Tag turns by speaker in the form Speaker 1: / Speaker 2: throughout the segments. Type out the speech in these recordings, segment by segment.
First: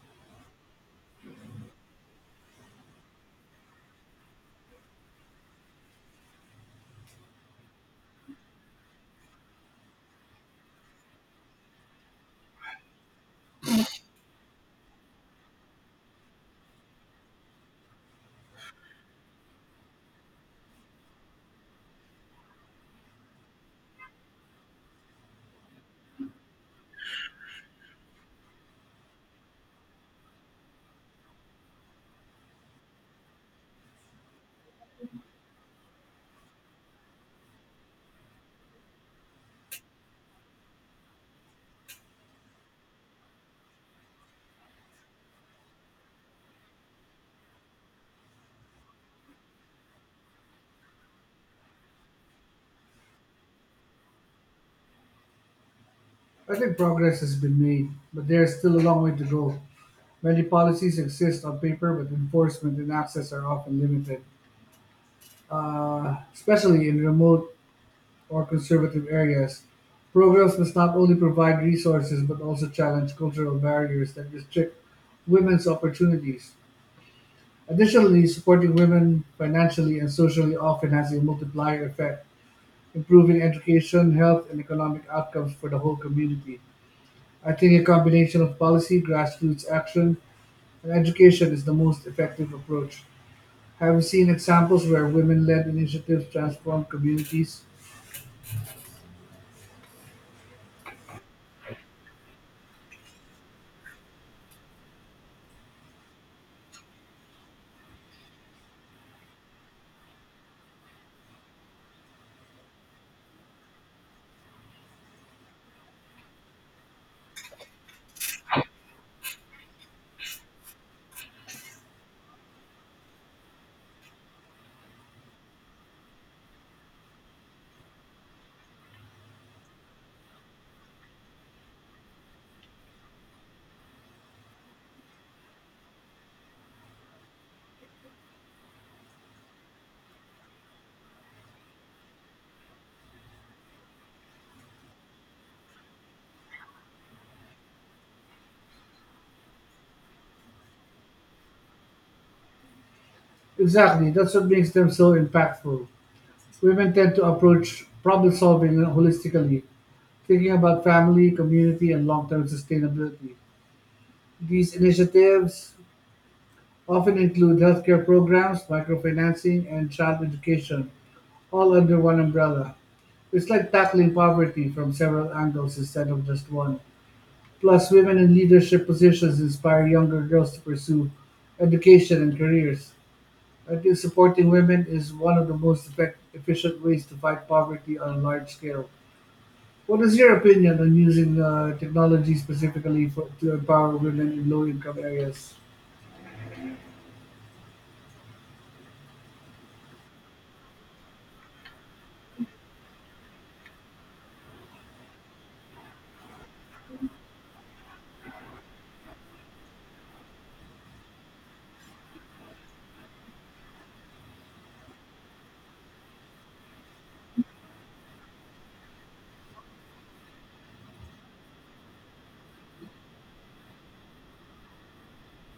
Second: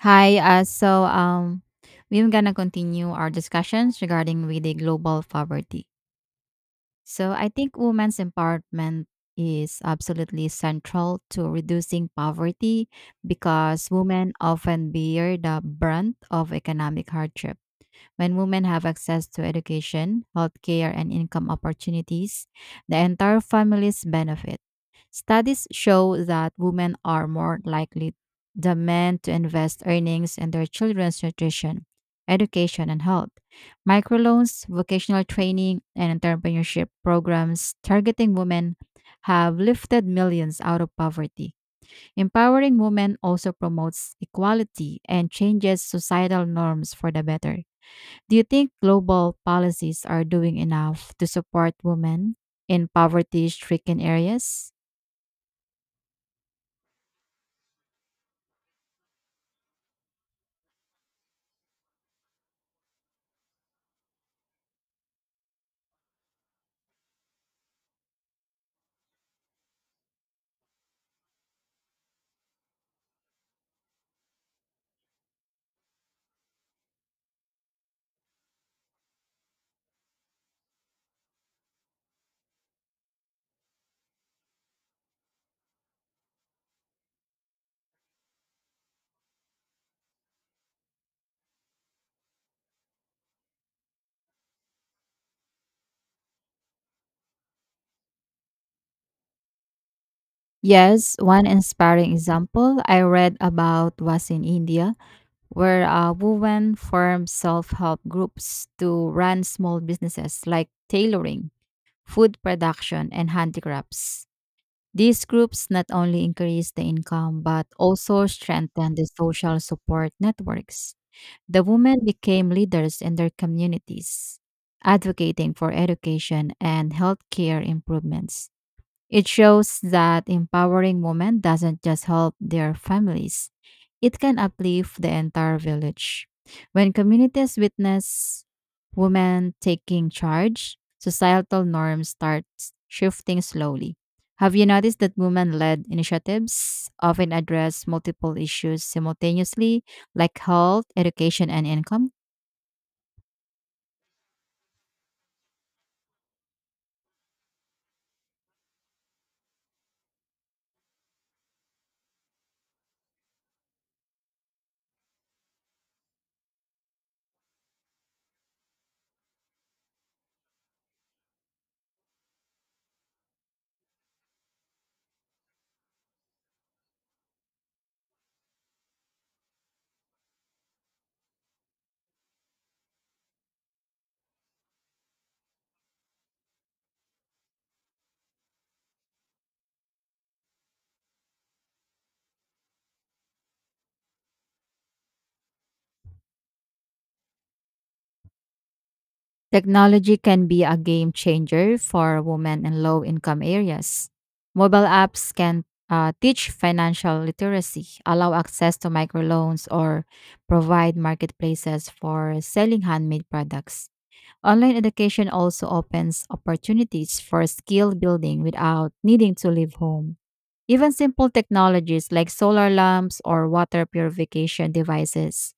Speaker 1: Hi. We're gonna continue our discussions regarding with the global poverty. So I think women's empowerment is absolutely central to reducing poverty because women often bear the brunt of economic hardship. When women have access to education, healthcare, and income opportunities, the entire families benefit. Studies show that women are more likely than men to invest earnings in their children's nutrition, education, and health. Microloans, vocational training, and entrepreneurship programs targeting women have lifted millions out of poverty. Empowering women also promotes equality and changes societal norms for the better. Do you think global policies are doing enough to support women in poverty stricken areas?
Speaker 2: I think progress has been made, but there is still a long way to go. Many policies exist on paper, but enforcement and access are often limited, especially in remote or conservative areas. Programs must not only provide resources but also challenge cultural barriers that restrict women's opportunities. Additionally, supporting women financially and socially often has a multiplier effect, improving education, health, and economic outcomes for the whole community. I think a combination of policy, grassroots action, and education is the most effective approach. Have you seen examples where women led initiatives transform communities?
Speaker 1: Yes, one inspiring example I read about was in India, where a woman formed self help groups to run small businesses like tailoring, food production, and handicrafts. These groups not only increased the income but also strengthened the social support networks. The women became leaders in their communities, advocating for education and healthcare improvements. It shows that empowering women doesn't just help their families, it can uplift the entire village. When communities witness women taking charge, societal norms start shifting slowly. Have you noticed that women led initiatives often address multiple issues simultaneously, like health, education, and income?
Speaker 2: Exactly, that's what makes them so impactful. Women tend to approach problem solving holistically, thinking about family, community, and long term sustainability. These initiatives often include healthcare programs, microfinancing, and child education, all under one umbrella. It's like tackling poverty from several angles instead of just one. Plus, women in leadership positions inspire younger girls to pursue education and careers. I think supporting women is one of the most efficient ways to fight poverty on a large scale. What is your opinion on using technology to empower women in low income areas?
Speaker 1: Technology can be a game changer for women in low income areas. Mobile apps can teach financial literacy, allow access to microloans, or provide marketplaces for selling handmade products. Online education also opens opportunities for skill building without needing to leave home. Even simple technologies like solar lamps or water purification devices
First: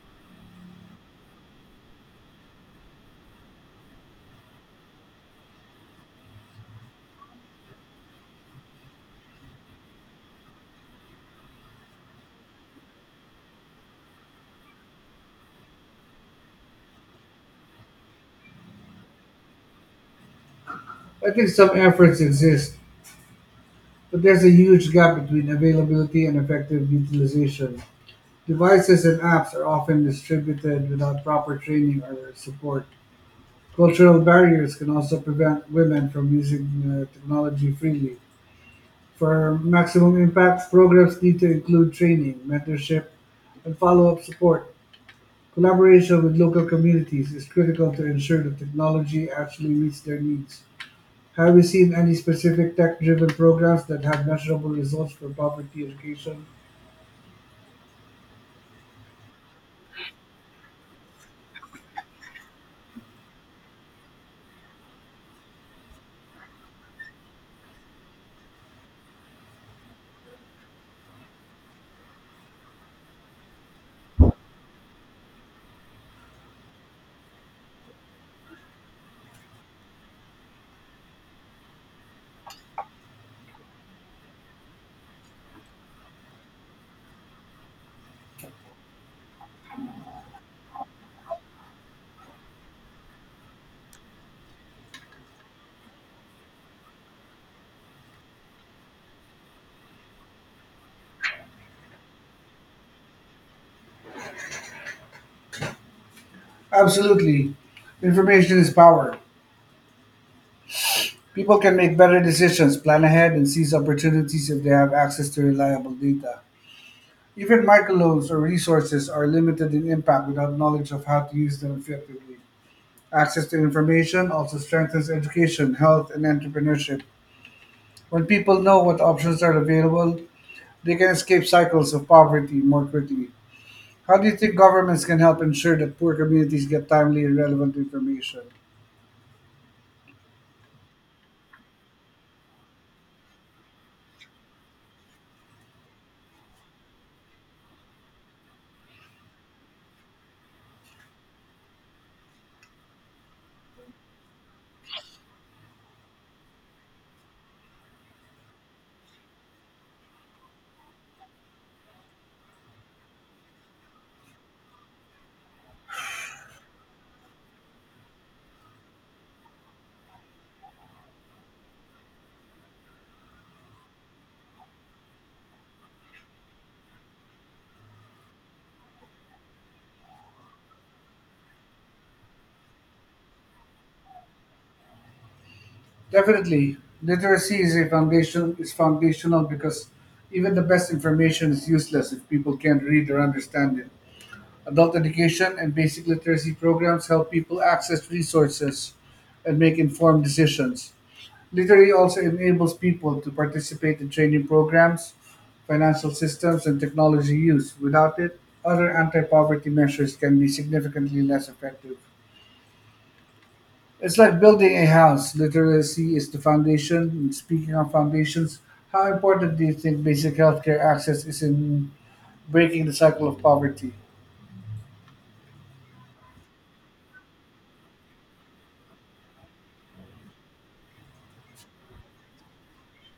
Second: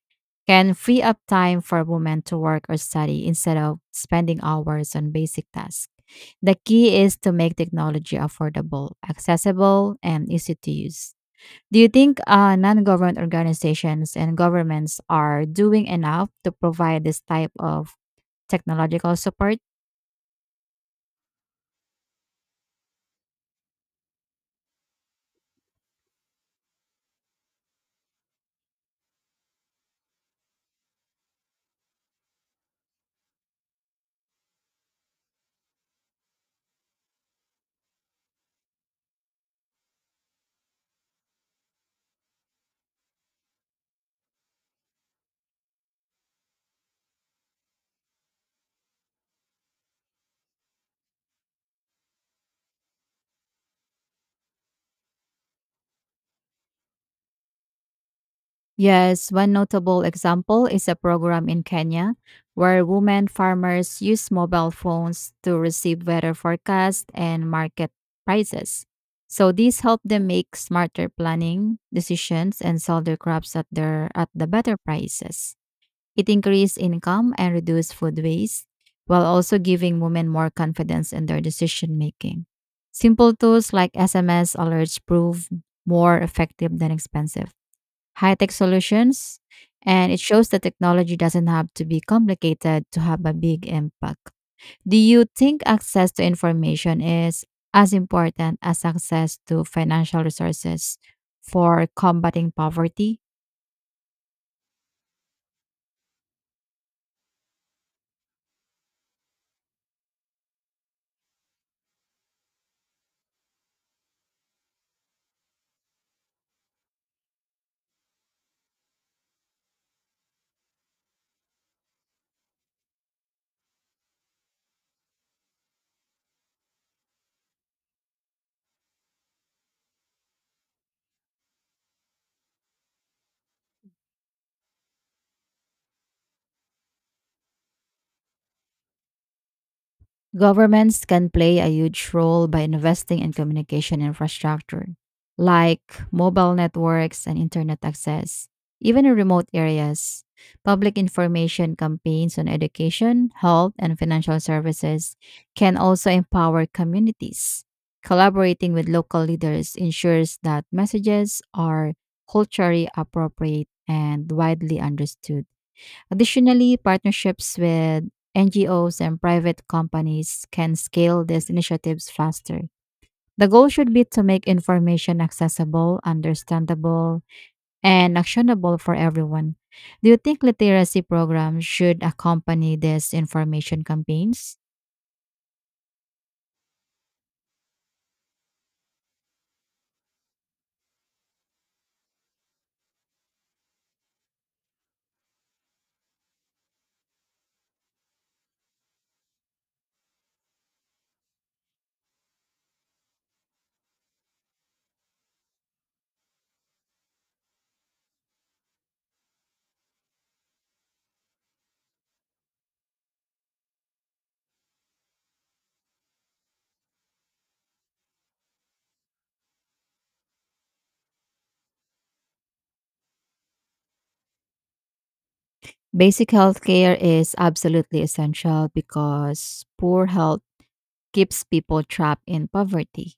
Speaker 1: can free up time for women to work or study instead of spending hours on basic tasks. The key is to make technology affordable, accessible, and easy to use. Do you think non government organizations and governments are doing enough to provide this type of technological support?
Speaker 2: I think some efforts exist, but there's a huge gap between availability and effective utilization. Devices and apps are often distributed without proper training or support. Cultural barriers can also prevent women from using technology freely. For maximum impact, programs need to include training, mentorship, and follow-up support. Collaboration with local communities is critical to ensure that technology actually meets their needs. Have you seen any specific tech-driven programs that have measurable results for poverty education?
Speaker 1: Yes, one notable example is a program in Kenya where women farmers use mobile phones to receive weather forecasts and market prices. So these help them make smarter planning decisions and sell their crops at the better prices. It increases income and reduces food waste while also giving women more confidence in their decision making. Simple tools like SMS alerts prove more effective than expensive high-tech solutions, and it shows that technology doesn't have to be complicated to have a big impact. Do you think access to information is as important as access to financial resources for combating poverty?
Speaker 2: Absolutely. Information is power. People can make better decisions, plan ahead, and seize opportunities if they have access to reliable data. Even microloans or resources are limited in impact without knowledge of how to use them effectively. Access to information also strengthens education, health, and entrepreneurship. When people know what options are available, they can escape cycles of poverty more quickly. How do you think governments can help ensure that poor communities get timely and relevant information?
Speaker 1: Governments can play a huge role by investing in communication infrastructure, like mobile networks and internet access. Even in remote areas, public information campaigns on education, health, and financial services can also empower communities. Collaborating with local leaders ensures that messages are culturally appropriate and widely understood. Additionally, partnerships with NGOs and private companies can scale these initiatives faster. The goal should be to make information accessible, understandable, and actionable for everyone. Do you think literacy programs should accompany these information campaigns?
Speaker 2: Definitely, literacy is foundational because even the best information is useless if people can't read or understand it. Adult education and basic literacy programs help people access resources and make informed decisions. Literacy also enables people to participate in training programs, financial systems, and technology use. Without it, other anti poverty measures can be significantly less effective. It's like building a house. Literacy is the foundation. And speaking of foundations, how important do you think basic healthcare access is in breaking the cycle of poverty?
Speaker 1: Basic healthcare is absolutely essential because poor health keeps people trapped in poverty.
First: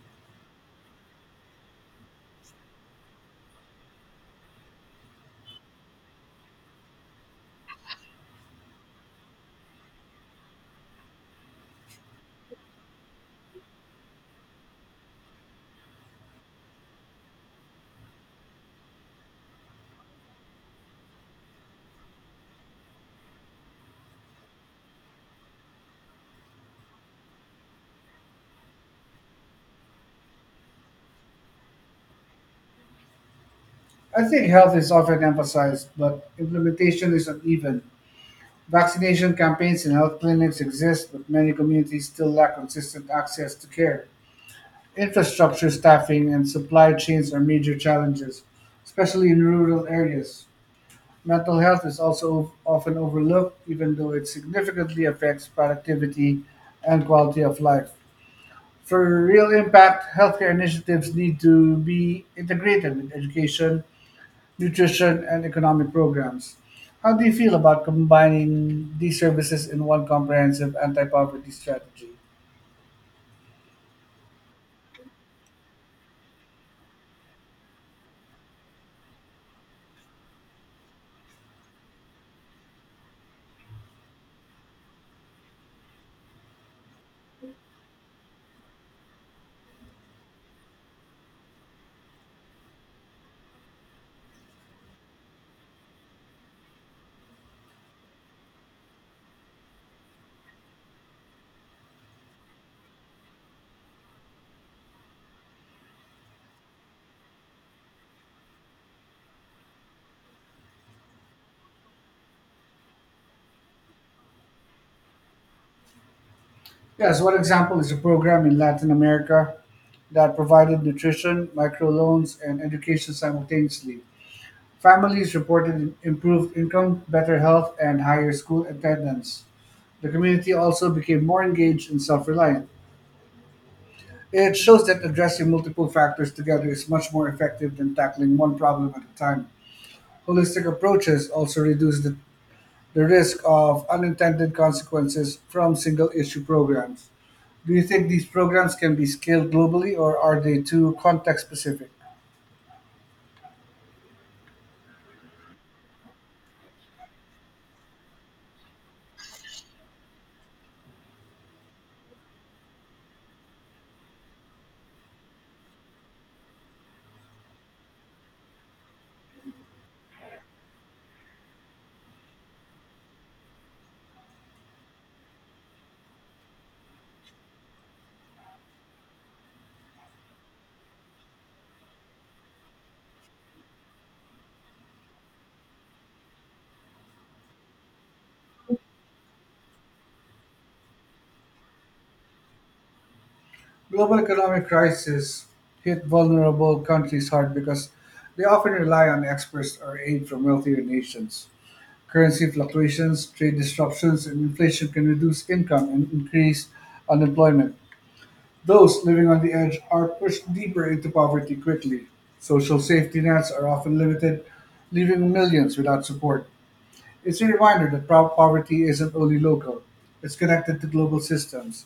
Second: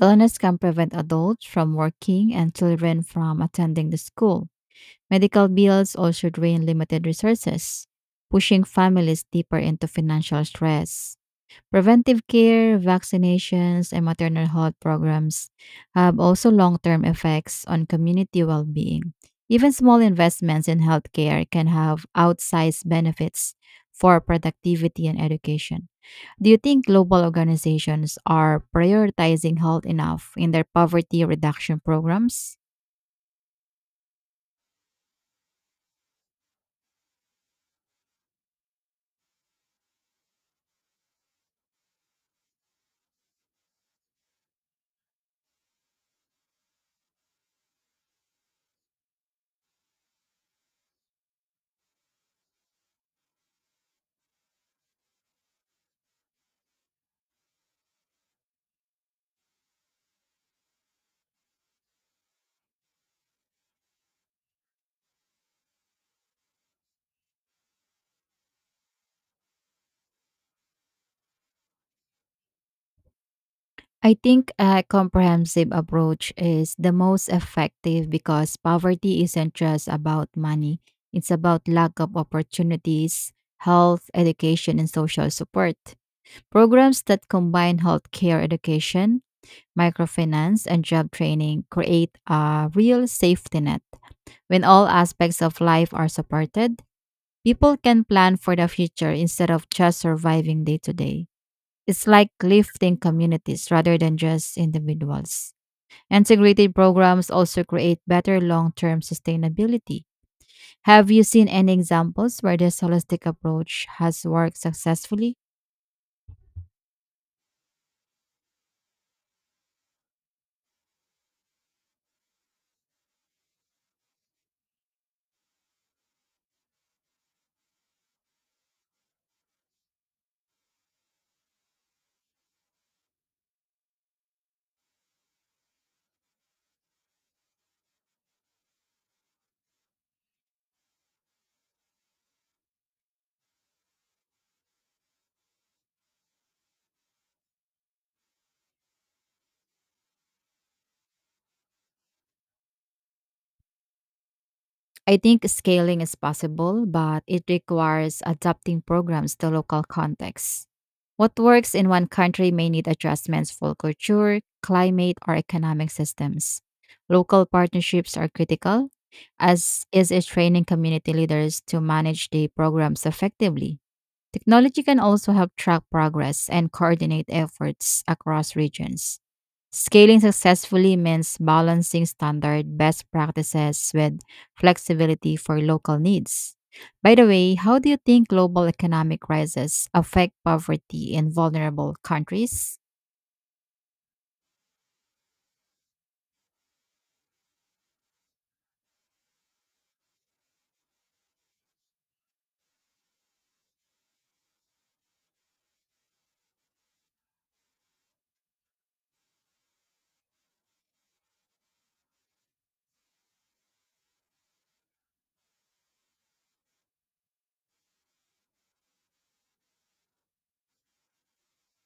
Speaker 1: Illness can prevent adults from working and children from attending the school. Medical bills also drain limited resources, pushing families deeper into financial stress. Preventive care, vaccinations, and maternal health programs have also long term effects on community well being. Even small investments in healthcare can have outsized benefits for productivity and education. Do you think global organizations are prioritizing health enough in their poverty reduction programs?
Speaker 2: I think health is often emphasized, but implementation is uneven. Vaccination campaigns and health clinics exist, but many communities still lack consistent access to care. Infrastructure, staffing, and supply chains are major challenges, especially in rural areas. Mental health is also often overlooked, even though it significantly affects productivity and quality of life. For real impact, healthcare initiatives need to be integrated with education, nutrition, and economic programs. How do you feel about combining these services in one comprehensive anti poverty strategy?
Speaker 1: I think a comprehensive approach is the most effective because poverty isn't just about money, it's about lack of opportunities, health, education, and social support. Programs that combine healthcare education, microfinance, and job training create a real safety net. When all aspects of life are supported, people can plan for the future instead of just surviving day to day. It's like lifting communities rather than just individuals. Integrated programs also create better long term sustainability. Have you seen any examples where this holistic approach has worked successfully?
Speaker 2: Yes, one example is a program in Latin America that provided nutrition, microloans, and education simultaneously. Families reported improved income, better health, and higher school attendance. The community also became more engaged and self reliant. It shows that addressing multiple factors together is much more effective than tackling one problem at a time. Holistic approaches also reduce the risk of unintended consequences from single issue programs. Do you think these programs can be scaled globally or are they too context specific?
Speaker 1: I think scaling is possible, but it requires adapting programs to local contexts. What works in one country may need adjustments for culture, climate, or economic systems. Local partnerships are critical, as is it training community leaders to manage the programs effectively. Technology can also help track progress and coordinate efforts across regions. Scaling successfully means balancing standard best practices with flexibility for local needs. By the way, how do you think global economic crises affect poverty in vulnerable countries?
Speaker 2: Global economic crises hit vulnerable countries hard because they often rely on exports or aid from wealthier nations. Currency fluctuations, trade disruptions, and inflation can reduce income and increase unemployment. Those living on the edge are pushed deeper into poverty quickly. Social safety nets are often limited, leaving millions without support. It's a reminder that poverty isn't only local, it's connected to global systems.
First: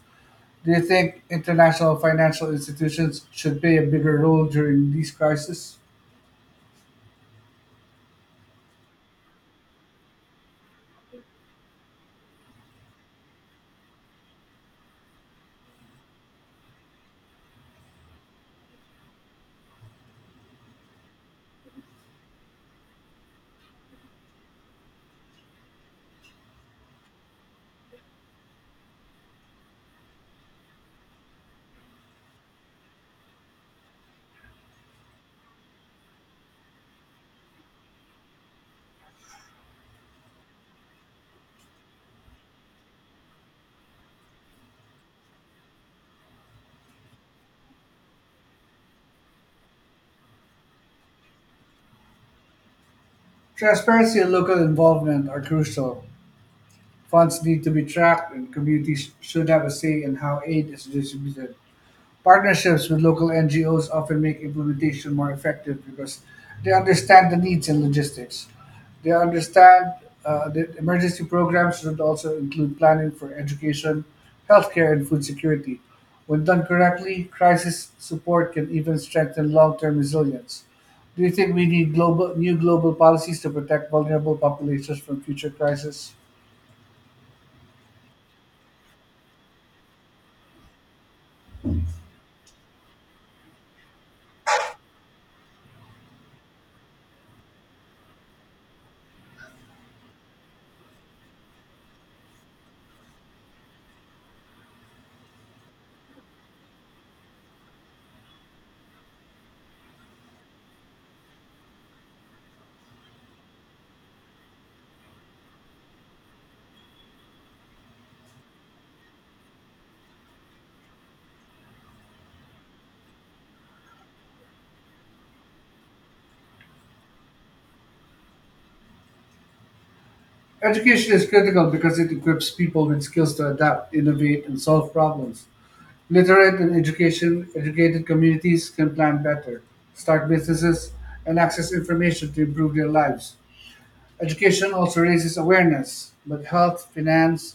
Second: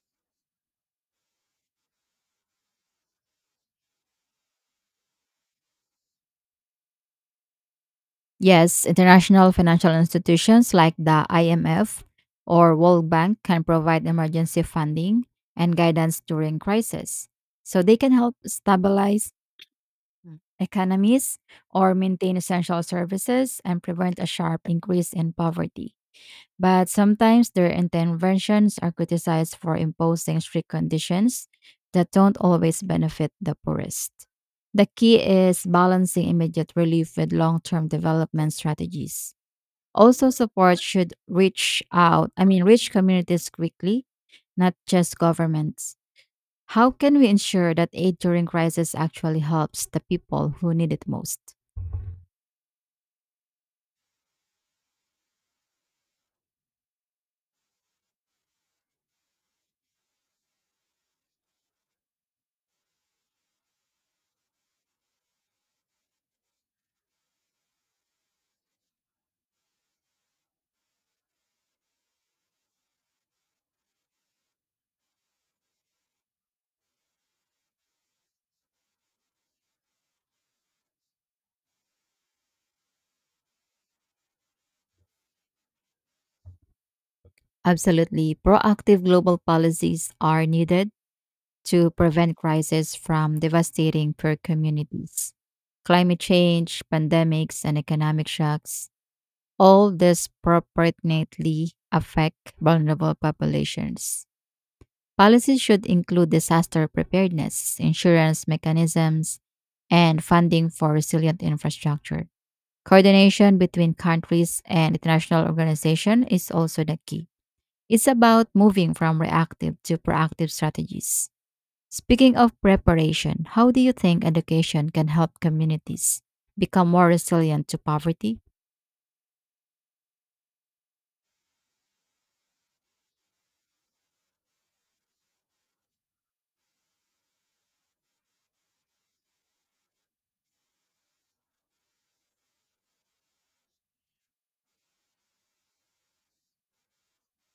Speaker 2: Do you think international financial institutions should play a bigger role during these crises?
Speaker 1: Yes, international financial institutions like the IMF or World Bank can provide emergency funding and guidance during crisis. So they can help stabilize Mm. economies or maintain essential services and prevent a sharp increase in poverty. But sometimes their interventions are criticized for imposing strict conditions that don't always benefit the poorest. The key is balancing immediate relief with long term development strategies. Also, support should reach out, I mean, reach communities quickly, not just governments. How can we ensure that aid during crisis actually helps the people who need it most?
Speaker 2: Transparency and local involvement are crucial. Funds need to be tracked, and communities should have a say in how aid is distributed. Partnerships with local NGOs often make implementation more effective because they understand the needs and logistics. They understand that emergency programs should also include planning for education, healthcare, and food security. When done correctly, crisis support can even strengthen long term resilience. Do you think we need new global policies to protect vulnerable populations from future crises?
Speaker 1: Absolutely. Proactive global policies are needed to prevent crises from devastating poor communities. Climate change, pandemics, and economic shocks all disproportionately affect vulnerable populations. Policies should include disaster preparedness, insurance mechanisms, and funding for resilient infrastructure. Coordination between countries and international organization is also the key. It's about moving from reactive to proactive strategies. Speaking of preparation, how do you think education can help communities become more resilient to poverty?
Speaker 2: Education is critical because it equips people with skills to adapt, innovate, and solve problems. Educated communities can plan better, start businesses, and access information to improve their lives. Education also raises awareness about health, finance,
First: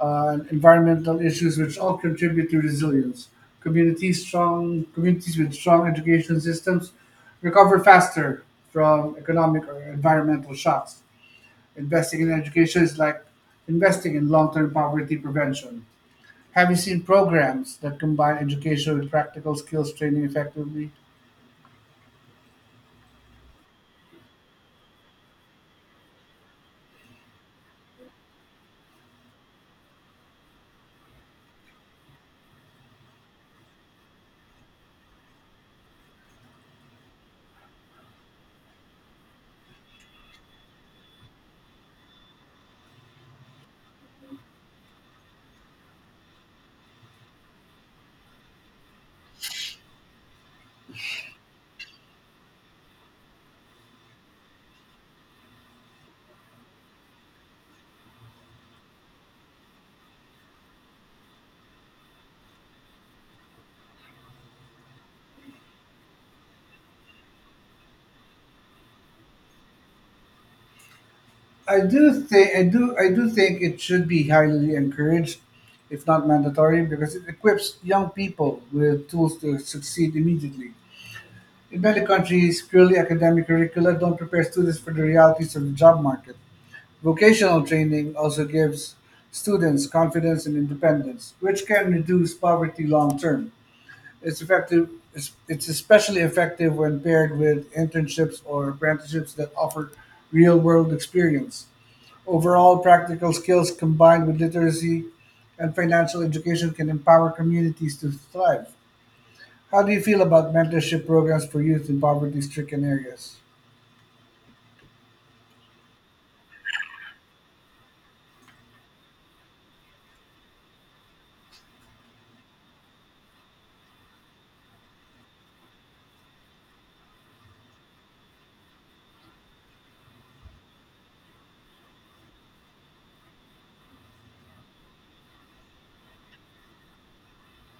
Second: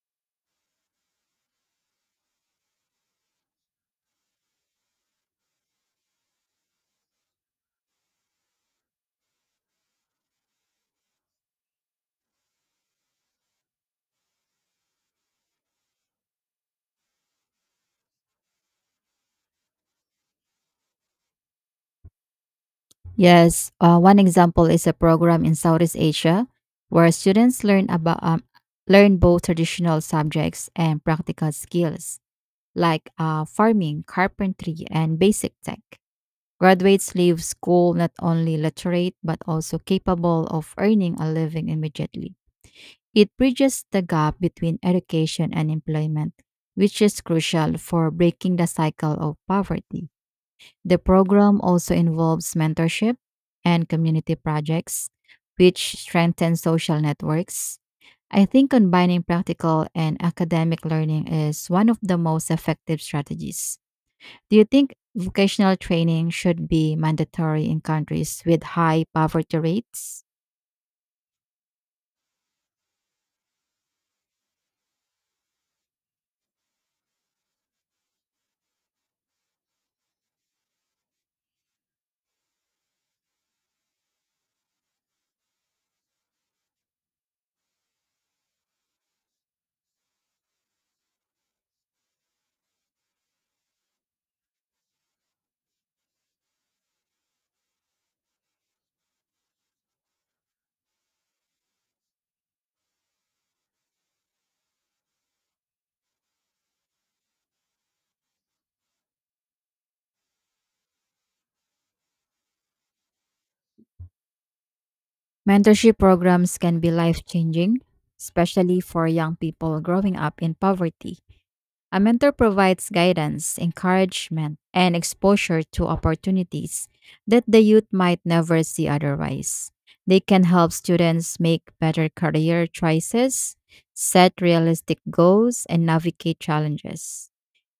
Speaker 2: and environmental issues, which all contribute to resilience. Communities strong communities with strong education systems recover faster from economic or environmental shocks. Investing in education is like investing in long-term poverty prevention. Have you seen programs that combine education with practical skills training effectively?
Speaker 1: Yes, one example is a program in Southeast Asia where students learn about learn both traditional subjects and practical skills like farming, carpentry, and basic tech. Graduate leave school not only literate but also capable of earning a living immediately. It bridges the gap between education and employment, which is crucial for breaking the cycle of poverty. The program also involves mentorship and community projects, which strengthen social networks. I think combining practical and academic learning is one of the most effective strategies. Do you think vocational training should be mandatory in countries with high poverty rates?
Speaker 2: I do think it should be highly encouraged, if not mandatory, because it equips young people with tools to succeed immediately. In many countries, purely academic curricula don't prepare students for the realities of the job market. Vocational training also gives students confidence and independence, which can reduce poverty long term. It's effective. It's especially effective when paired with internships or apprenticeships that offer real-world experience. Overall, practical skills combined with literacy and financial education can empower communities to thrive. How do you feel about mentorship programs for youth in poverty-stricken areas?
Speaker 1: Mentorship programs can be life changing, especially for young people growing up in poverty. A mentor provides guidance, encouragement, and exposure to opportunities that the youth might never see otherwise. They can help students make better career choices, set realistic goals, and navigate challenges.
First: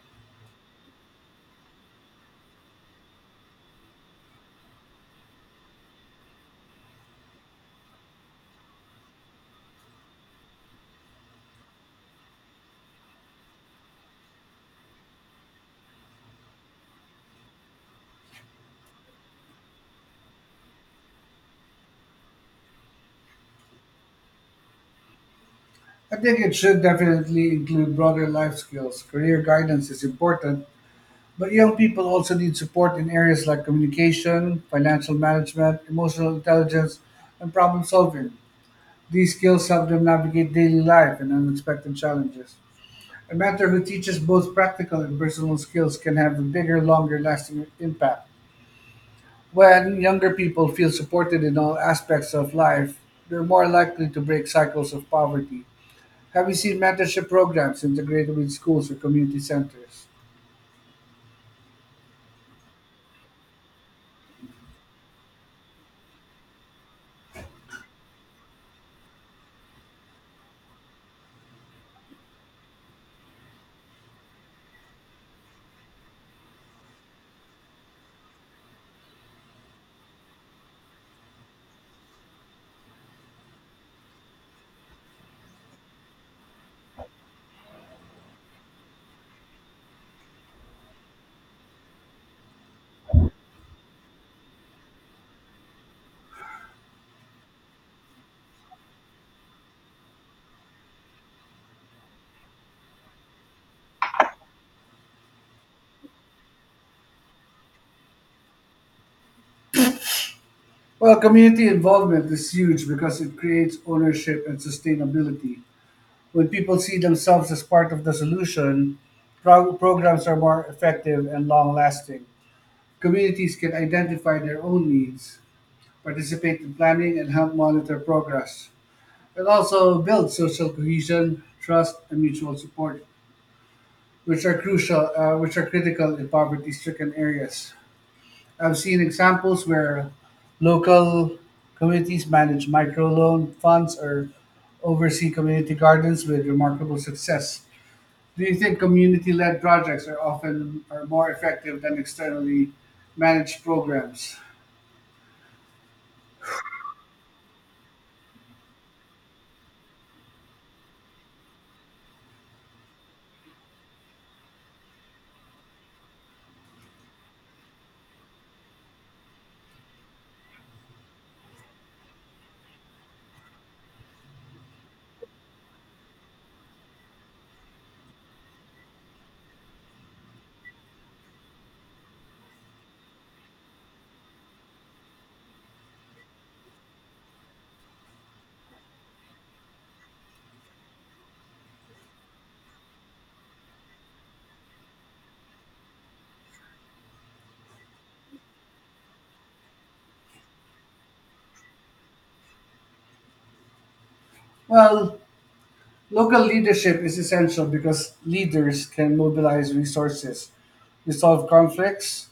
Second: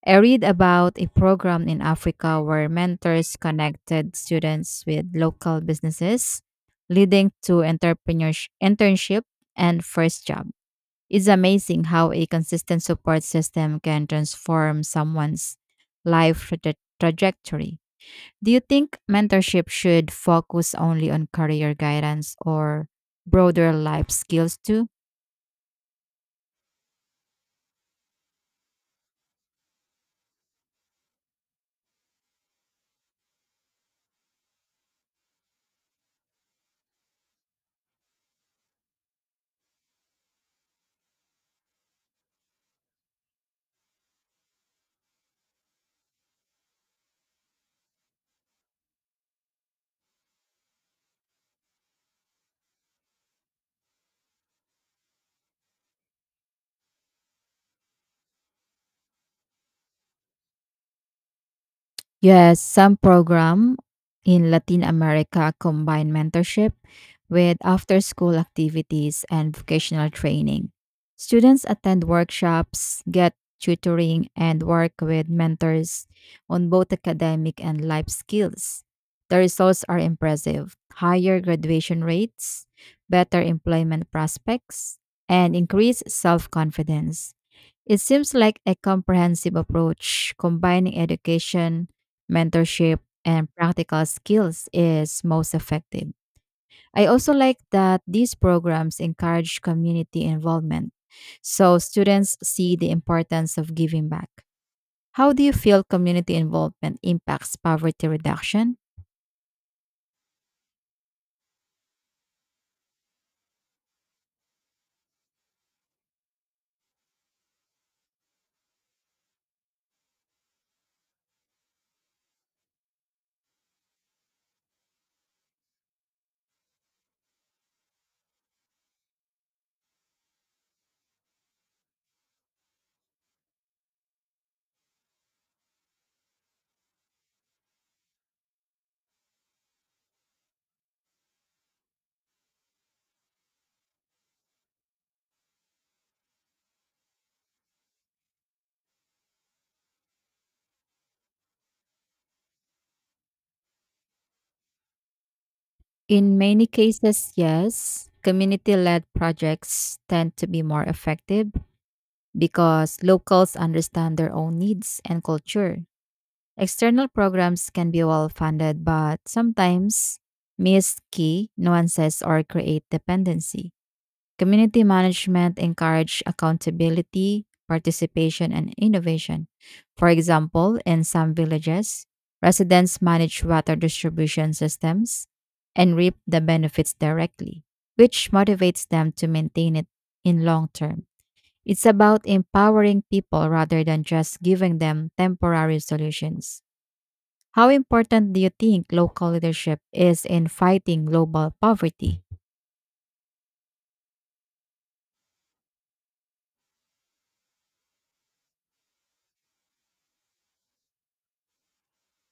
Speaker 1: I read about a program in Africa where mentors connected students with local businesses, leading to entrepreneurship, internship and first job. It's amazing how a consistent support system can transform someone's life trajectory. Do you think mentorship should focus only on career guidance or broader life skills too?
Speaker 2: I think it should definitely include broader life skills. Career guidance is important, but young people also need support in areas like communication, financial management, emotional intelligence, and problem solving. These skills help them navigate daily life and unexpected challenges. A mentor who teaches both practical and personal skills can have a bigger, longer lasting impact. When younger people feel supported in all aspects of life, they're more likely to break cycles of poverty. Have you seen mentorship programs integrated with schools or community centers?
Speaker 1: Yes, some program in Latin America combine mentorship with after-school activities and vocational training. Students attend workshops, get tutoring, and work with mentors on both academic and life skills. The results are impressive. Higher graduation rates, better employment prospects, and increased self-confidence. It seems like a comprehensive approach combining education, mentorship, and practical skills is most effective. I also like that these programs encourage community involvement so students see the importance of giving back. How do you feel community involvement impacts poverty reduction?
Speaker 2: Well, community involvement is huge because it creates ownership and sustainability. When people see themselves as part of the solution, programs are more effective and long lasting. Communities can identify their own needs, participate in planning, and help monitor progress. It also builds social cohesion, trust, and mutual support, which are critical in poverty stricken areas. I've seen examples where local communities manage microloan funds or oversee community gardens with remarkable success. Do you think community-led projects are more effective than externally managed programs?
Speaker 1: In many cases, yes. Community led projects tend to be more effective because locals understand their own needs and culture. External programs can be well funded, but sometimes miss key nuances or create dependency. Community management encourage accountability, participation, and innovation. For example, in some villages, residents manage water distribution systems and reap the benefits directly, which motivates them to maintain it in long term. It's about empowering people rather than just giving them temporary solutions. How important do you think local leadership is in fighting global poverty?
Speaker 2: Well, local leadership is essential because leaders can mobilize resources, resolve conflicts,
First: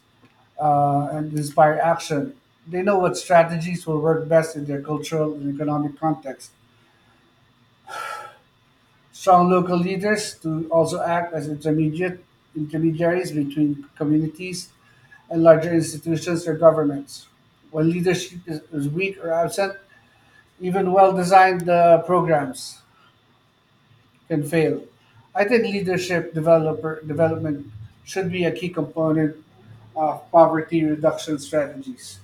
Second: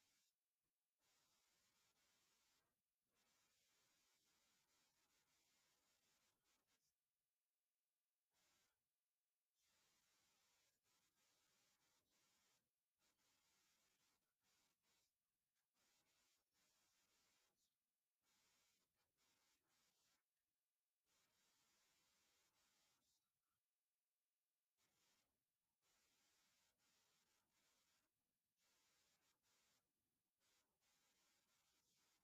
Speaker 2: and inspire action. They know what strategies will work best in their cultural and economic context. Strong local leaders to also act as intermediate intermediaries between communities and larger institutions or governments. When leadership is weak or absent, even well-designed programs can fail. I think leadership developer development should be a key component of poverty reduction strategies.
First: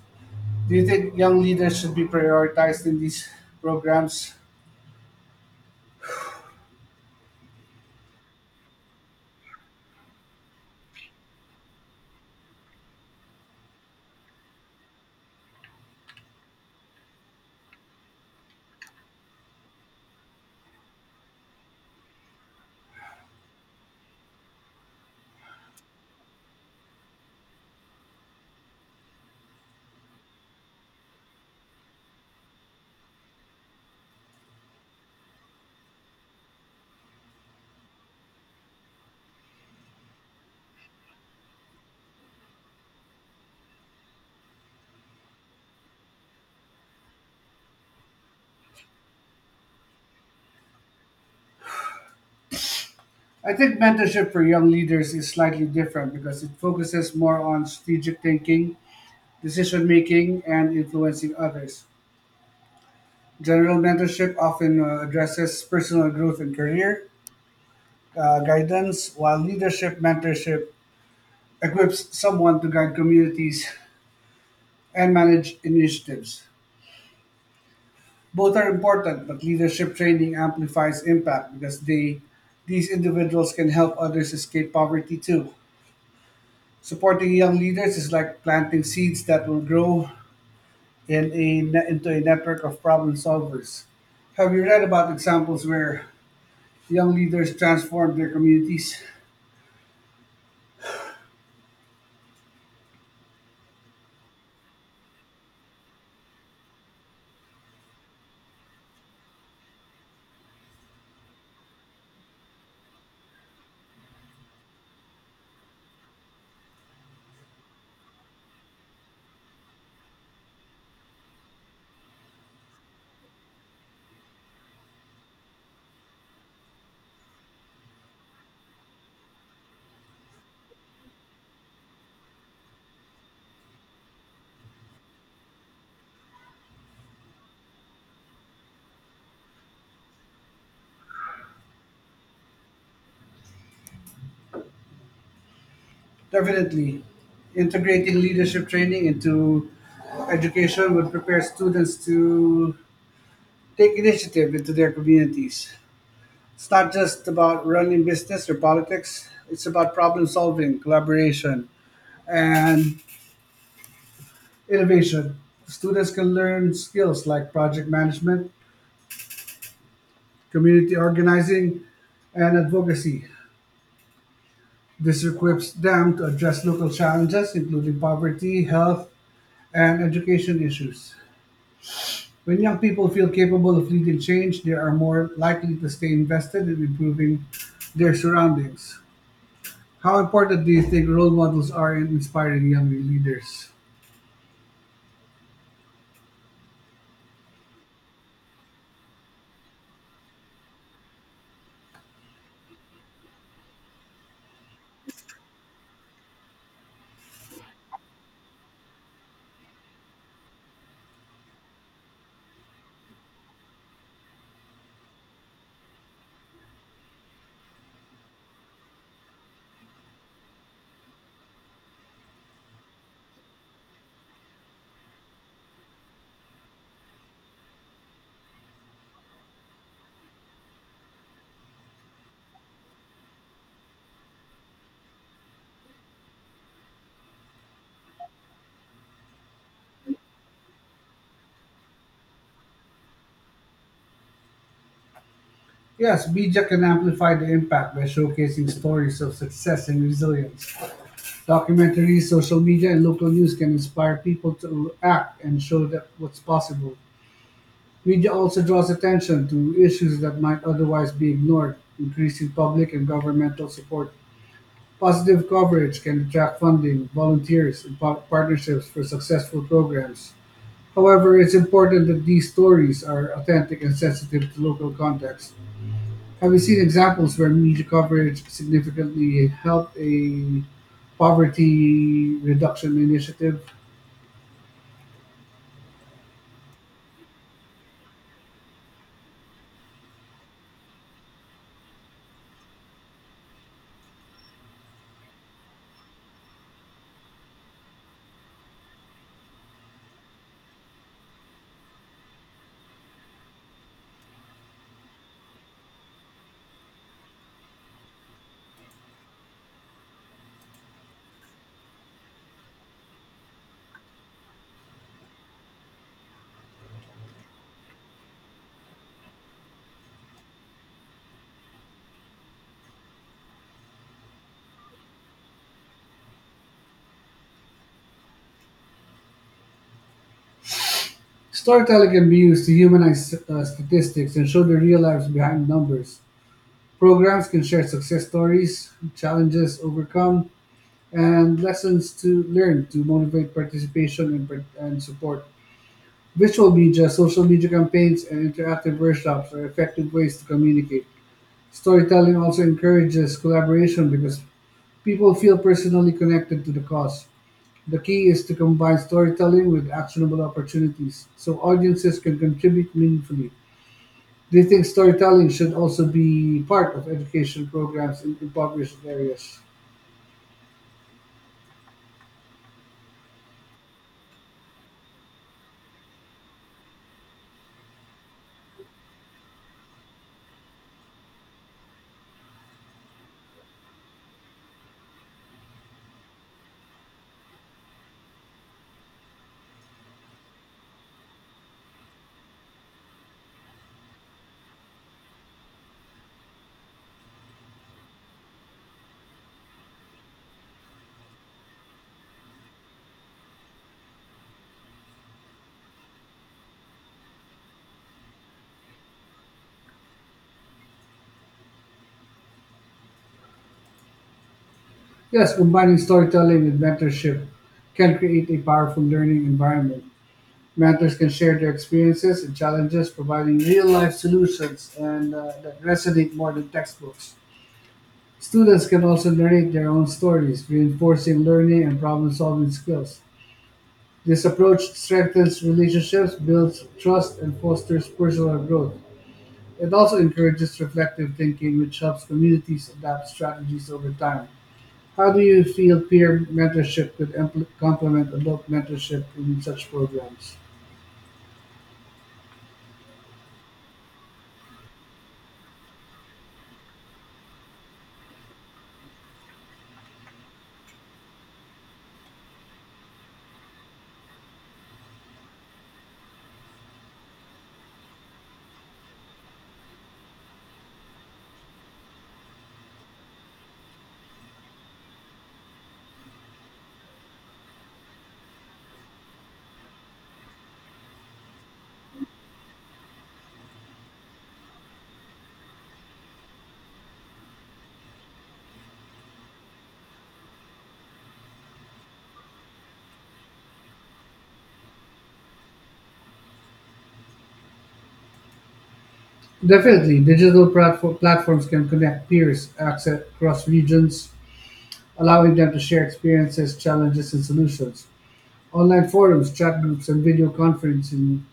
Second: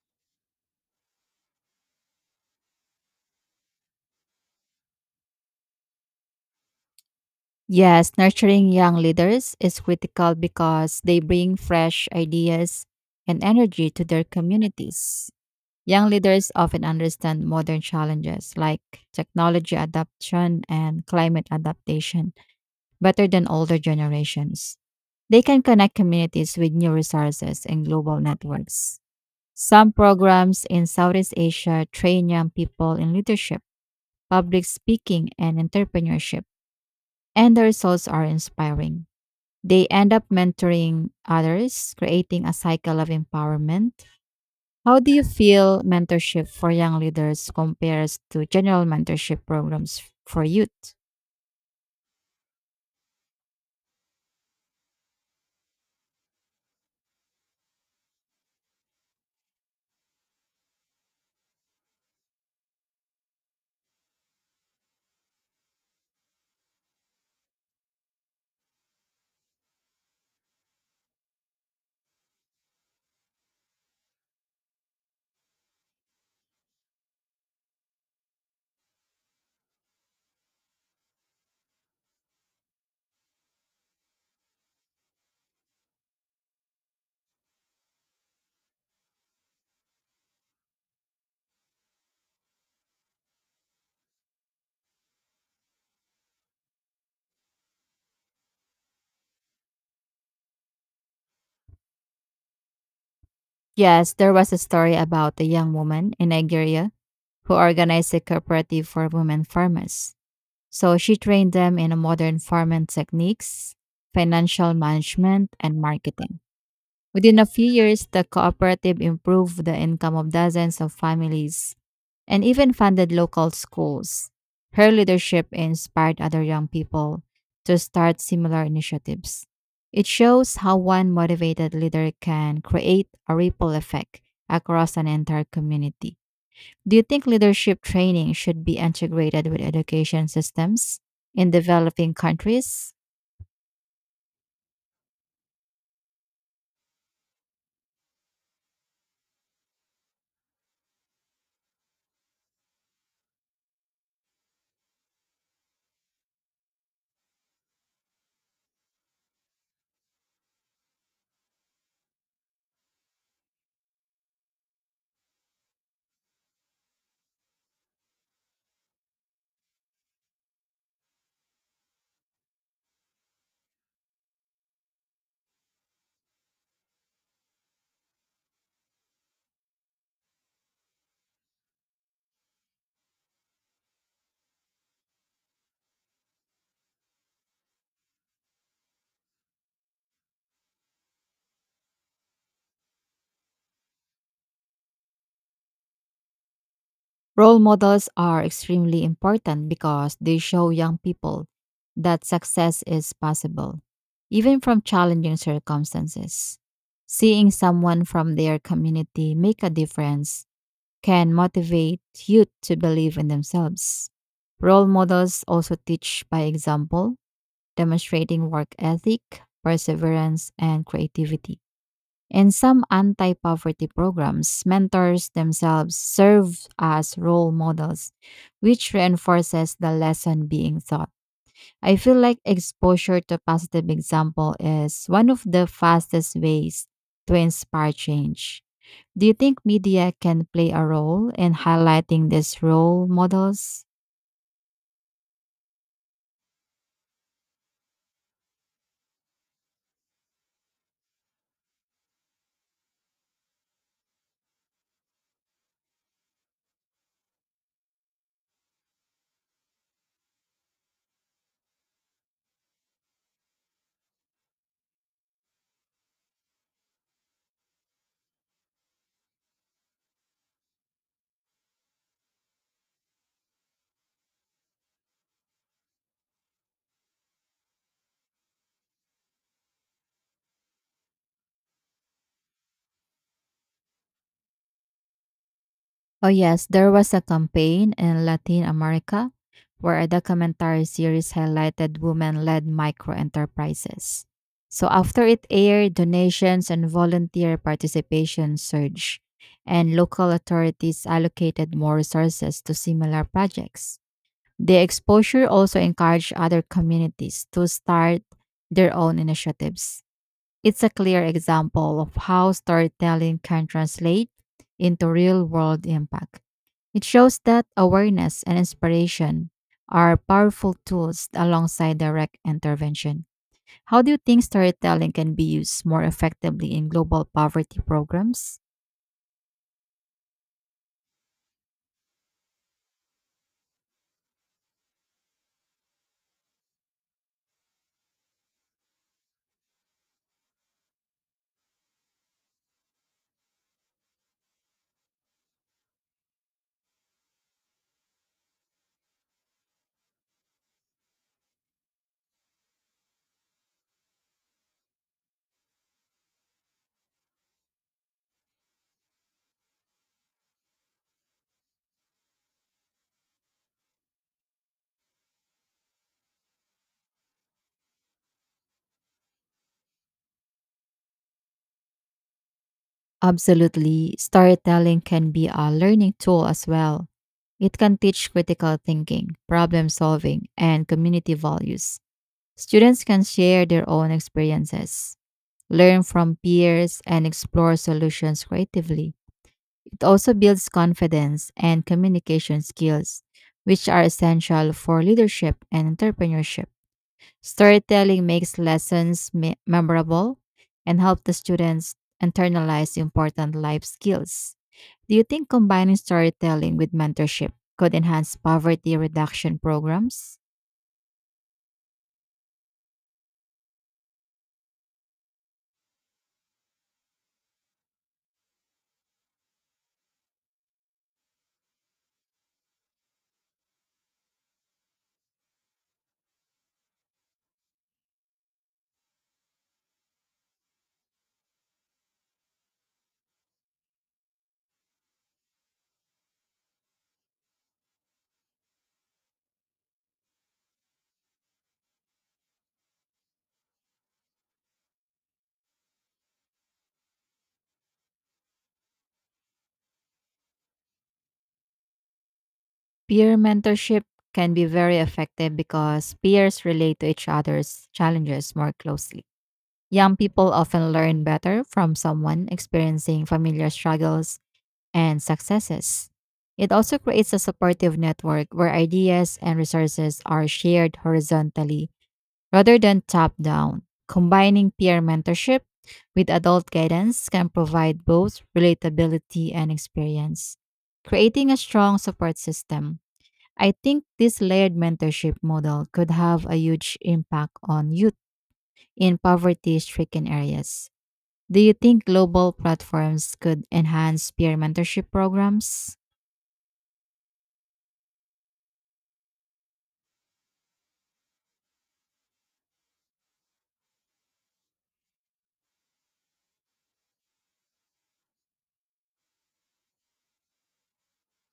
Speaker 2: Do you think young leaders should be prioritized in these programs?
Speaker 1: Yes, nurturing young leaders is critical because they bring fresh ideas and energy to their communities. Young leaders often understand modern challenges like technology adoption and climate adaptation better than older generations. They can connect communities with new resources and global networks. Some programs in Southeast Asia train young people in leadership, public speaking, and entrepreneurship, and the results are inspiring. They end up mentoring others, creating a cycle of empowerment. How do you feel mentorship for young leaders compares to general mentorship programs for youth?
Speaker 2: I think mentorship for young leaders is slightly different because it focuses more on strategic thinking, decision making, and influencing others. General mentorship often addresses personal growth and career guidance, while leadership mentorship equips someone to guide communities and manage initiatives. Both are important, but leadership training amplifies impact because they these individuals can help others escape poverty too. Supporting young leaders is like planting seeds that will grow into a network of problem solvers. Have you read about examples where young leaders transform their communities?
Speaker 1: Yes, there was a story about a young woman in Nigeria who organized a cooperative for women farmers. So she trained them in modern farming techniques, financial management, and marketing. Within a few years, the cooperative improved the income of dozens of families and even funded local schools. Her leadership inspired other young people to start similar initiatives. It shows how one motivated leader can create a ripple effect across an entire community. Do you think leadership training should be integrated with education systems in developing countries?
Speaker 2: Definitely. Integrating leadership training into education would prepare students to take initiative into their communities. It's not just about running business or politics, it's about problem solving, collaboration, and innovation. Students can learn skills like project management, community organizing, and advocacy. This equips them to address local challenges, including poverty, health, and education issues. When young people feel capable of leading change, they are more likely to stay invested in improving their surroundings. How important do you think role models are in inspiring young leaders?
Speaker 1: Role models are extremely important because they show young people that success is possible, even from challenging circumstances. Seeing someone from their community make a difference can motivate youth to believe in themselves. Role models also teach by example, demonstrating work ethic, perseverance, and creativity. In some anti poverty programs, mentors themselves serve as role models, which reinforces the lesson being taught. I feel like exposure to positive example is one of the fastest ways to inspire change. Do you think media can play a role in highlighting these role models?
Speaker 2: Yes, BJA can amplify the impact by showcasing stories of success and resilience. Documentaries, social media, and local news can inspire people to act and show that what's possible. Media also draws attention to issues that might otherwise be ignored, increasing public and governmental support. Positive coverage can attract funding, volunteers, and partnerships for successful programs. However, it's important that these stories are authentic and sensitive to local context. Have you seen examples where media coverage significantly helped a poverty reduction initiative?
Speaker 1: Oh, yes, there was a campaign in Latin America where a documentary series highlighted women led micro enterprises. So, after it aired, donations and volunteer participation surged, and local authorities allocated more resources to similar projects. The exposure also encouraged other communities to start their own initiatives. It's a clear example of how storytelling can translate into real world impact. It shows that awareness and inspiration are powerful tools alongside direct intervention. How do you think storytelling can be used more effectively in global poverty programs?
Speaker 2: Storytelling can be used to humanize statistics and show the real lives behind numbers. Programs can share success stories, challenges overcome, and lessons to learn to motivate participation and support. Visual media, social media campaigns, and interactive workshops are effective ways to communicate. Storytelling also encourages collaboration because people feel personally connected to the cause. The key is to combine storytelling with actionable opportunities so audiences can contribute meaningfully. Do you think storytelling should also be part of education programs in impoverished areas?
Speaker 1: Absolutely, storytelling can be a learning tool as well. It can teach critical thinking, problem solving, and community values. Students can share their own experiences learn from peers, and explore solutions creatively. It also builds confidence and communication skills, which are essential for leadership and entrepreneurship. Storytelling makes lessons memorable and help the students internalize important life skills. Do you think combining storytelling with mentorship could enhance poverty reduction programs?
Speaker 2: Yes, combining storytelling with mentorship can create a powerful learning environment. Mentors can share their experiences and challenges, providing real life solutions and that resonate more than textbooks. Students can also narrate their own stories, reinforcing learning and problem-solving skills. This approach strengthens relationships, builds trust, and fosters personal growth. It also encourages reflective thinking, which helps communities adapt strategies over time. How do you feel peer mentorship could complement adult mentorship in such programs?
Speaker 1: Peer mentorship can be very effective because peers relate to each other's challenges more closely. Young people often learn better from someone experiencing familiar struggles and successes. It also creates a supportive network where ideas and resources are shared horizontally rather than top down. Combining peer mentorship with adult guidance can provide both relatability and experience, creating a strong support system. I think this layered mentorship model could have a huge impact on youth in poverty stricken areas. Do you think global platforms could enhance peer mentorship programs?
Speaker 2: Definitely, platforms can connect peers across regions, allowing them to share experiences, challenges, and solutions. Online forums, chat groups, and video conferencing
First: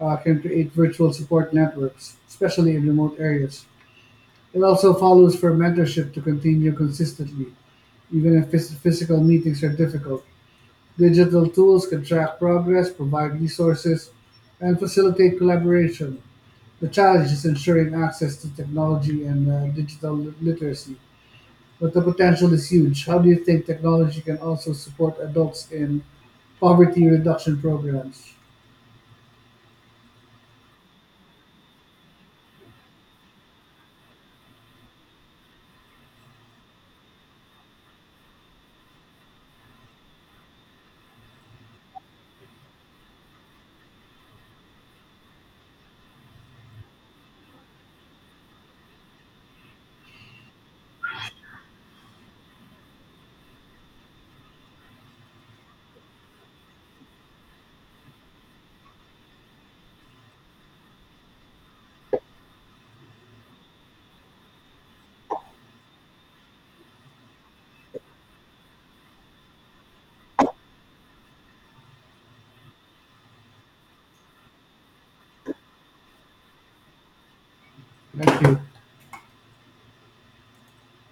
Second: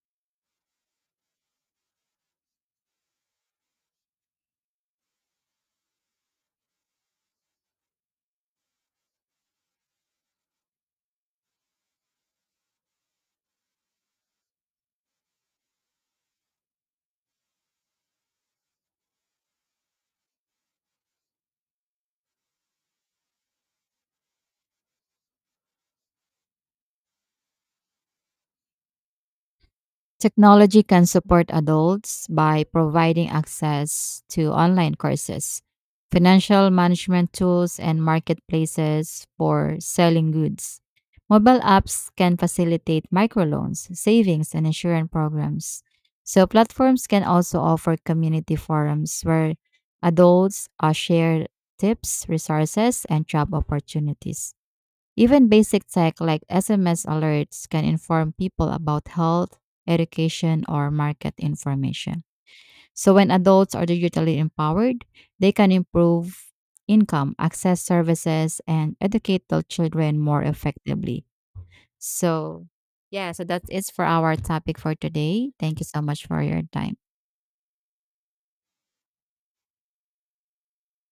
Speaker 2: can create virtual support networks, especially in remote areas. It also follows for mentorship to continue consistently, even if physical meetings are difficult. Digital tools can track progress, provide resources, and facilitate collaboration. The challenge is ensuring access to technology and digital literacy, but the potential is huge. How do you think technology can also support adults in poverty reduction programs?
Speaker 1: Technology can support adults by providing access to online courses, financial management tools, and marketplaces for selling goods. Mobile apps can facilitate microloans, savings, and insurance programs. So, platforms can also offer community forums where adults share tips, resources, and job opportunities. Even basic tech like SMS alerts can inform people about health, education, or market information. So, when adults are digitally empowered, they can improve income, access services, and educate their children more effectively. So, yeah, so that's it for our topic for today. Thank you so much for your time.
Speaker 2: Thank you.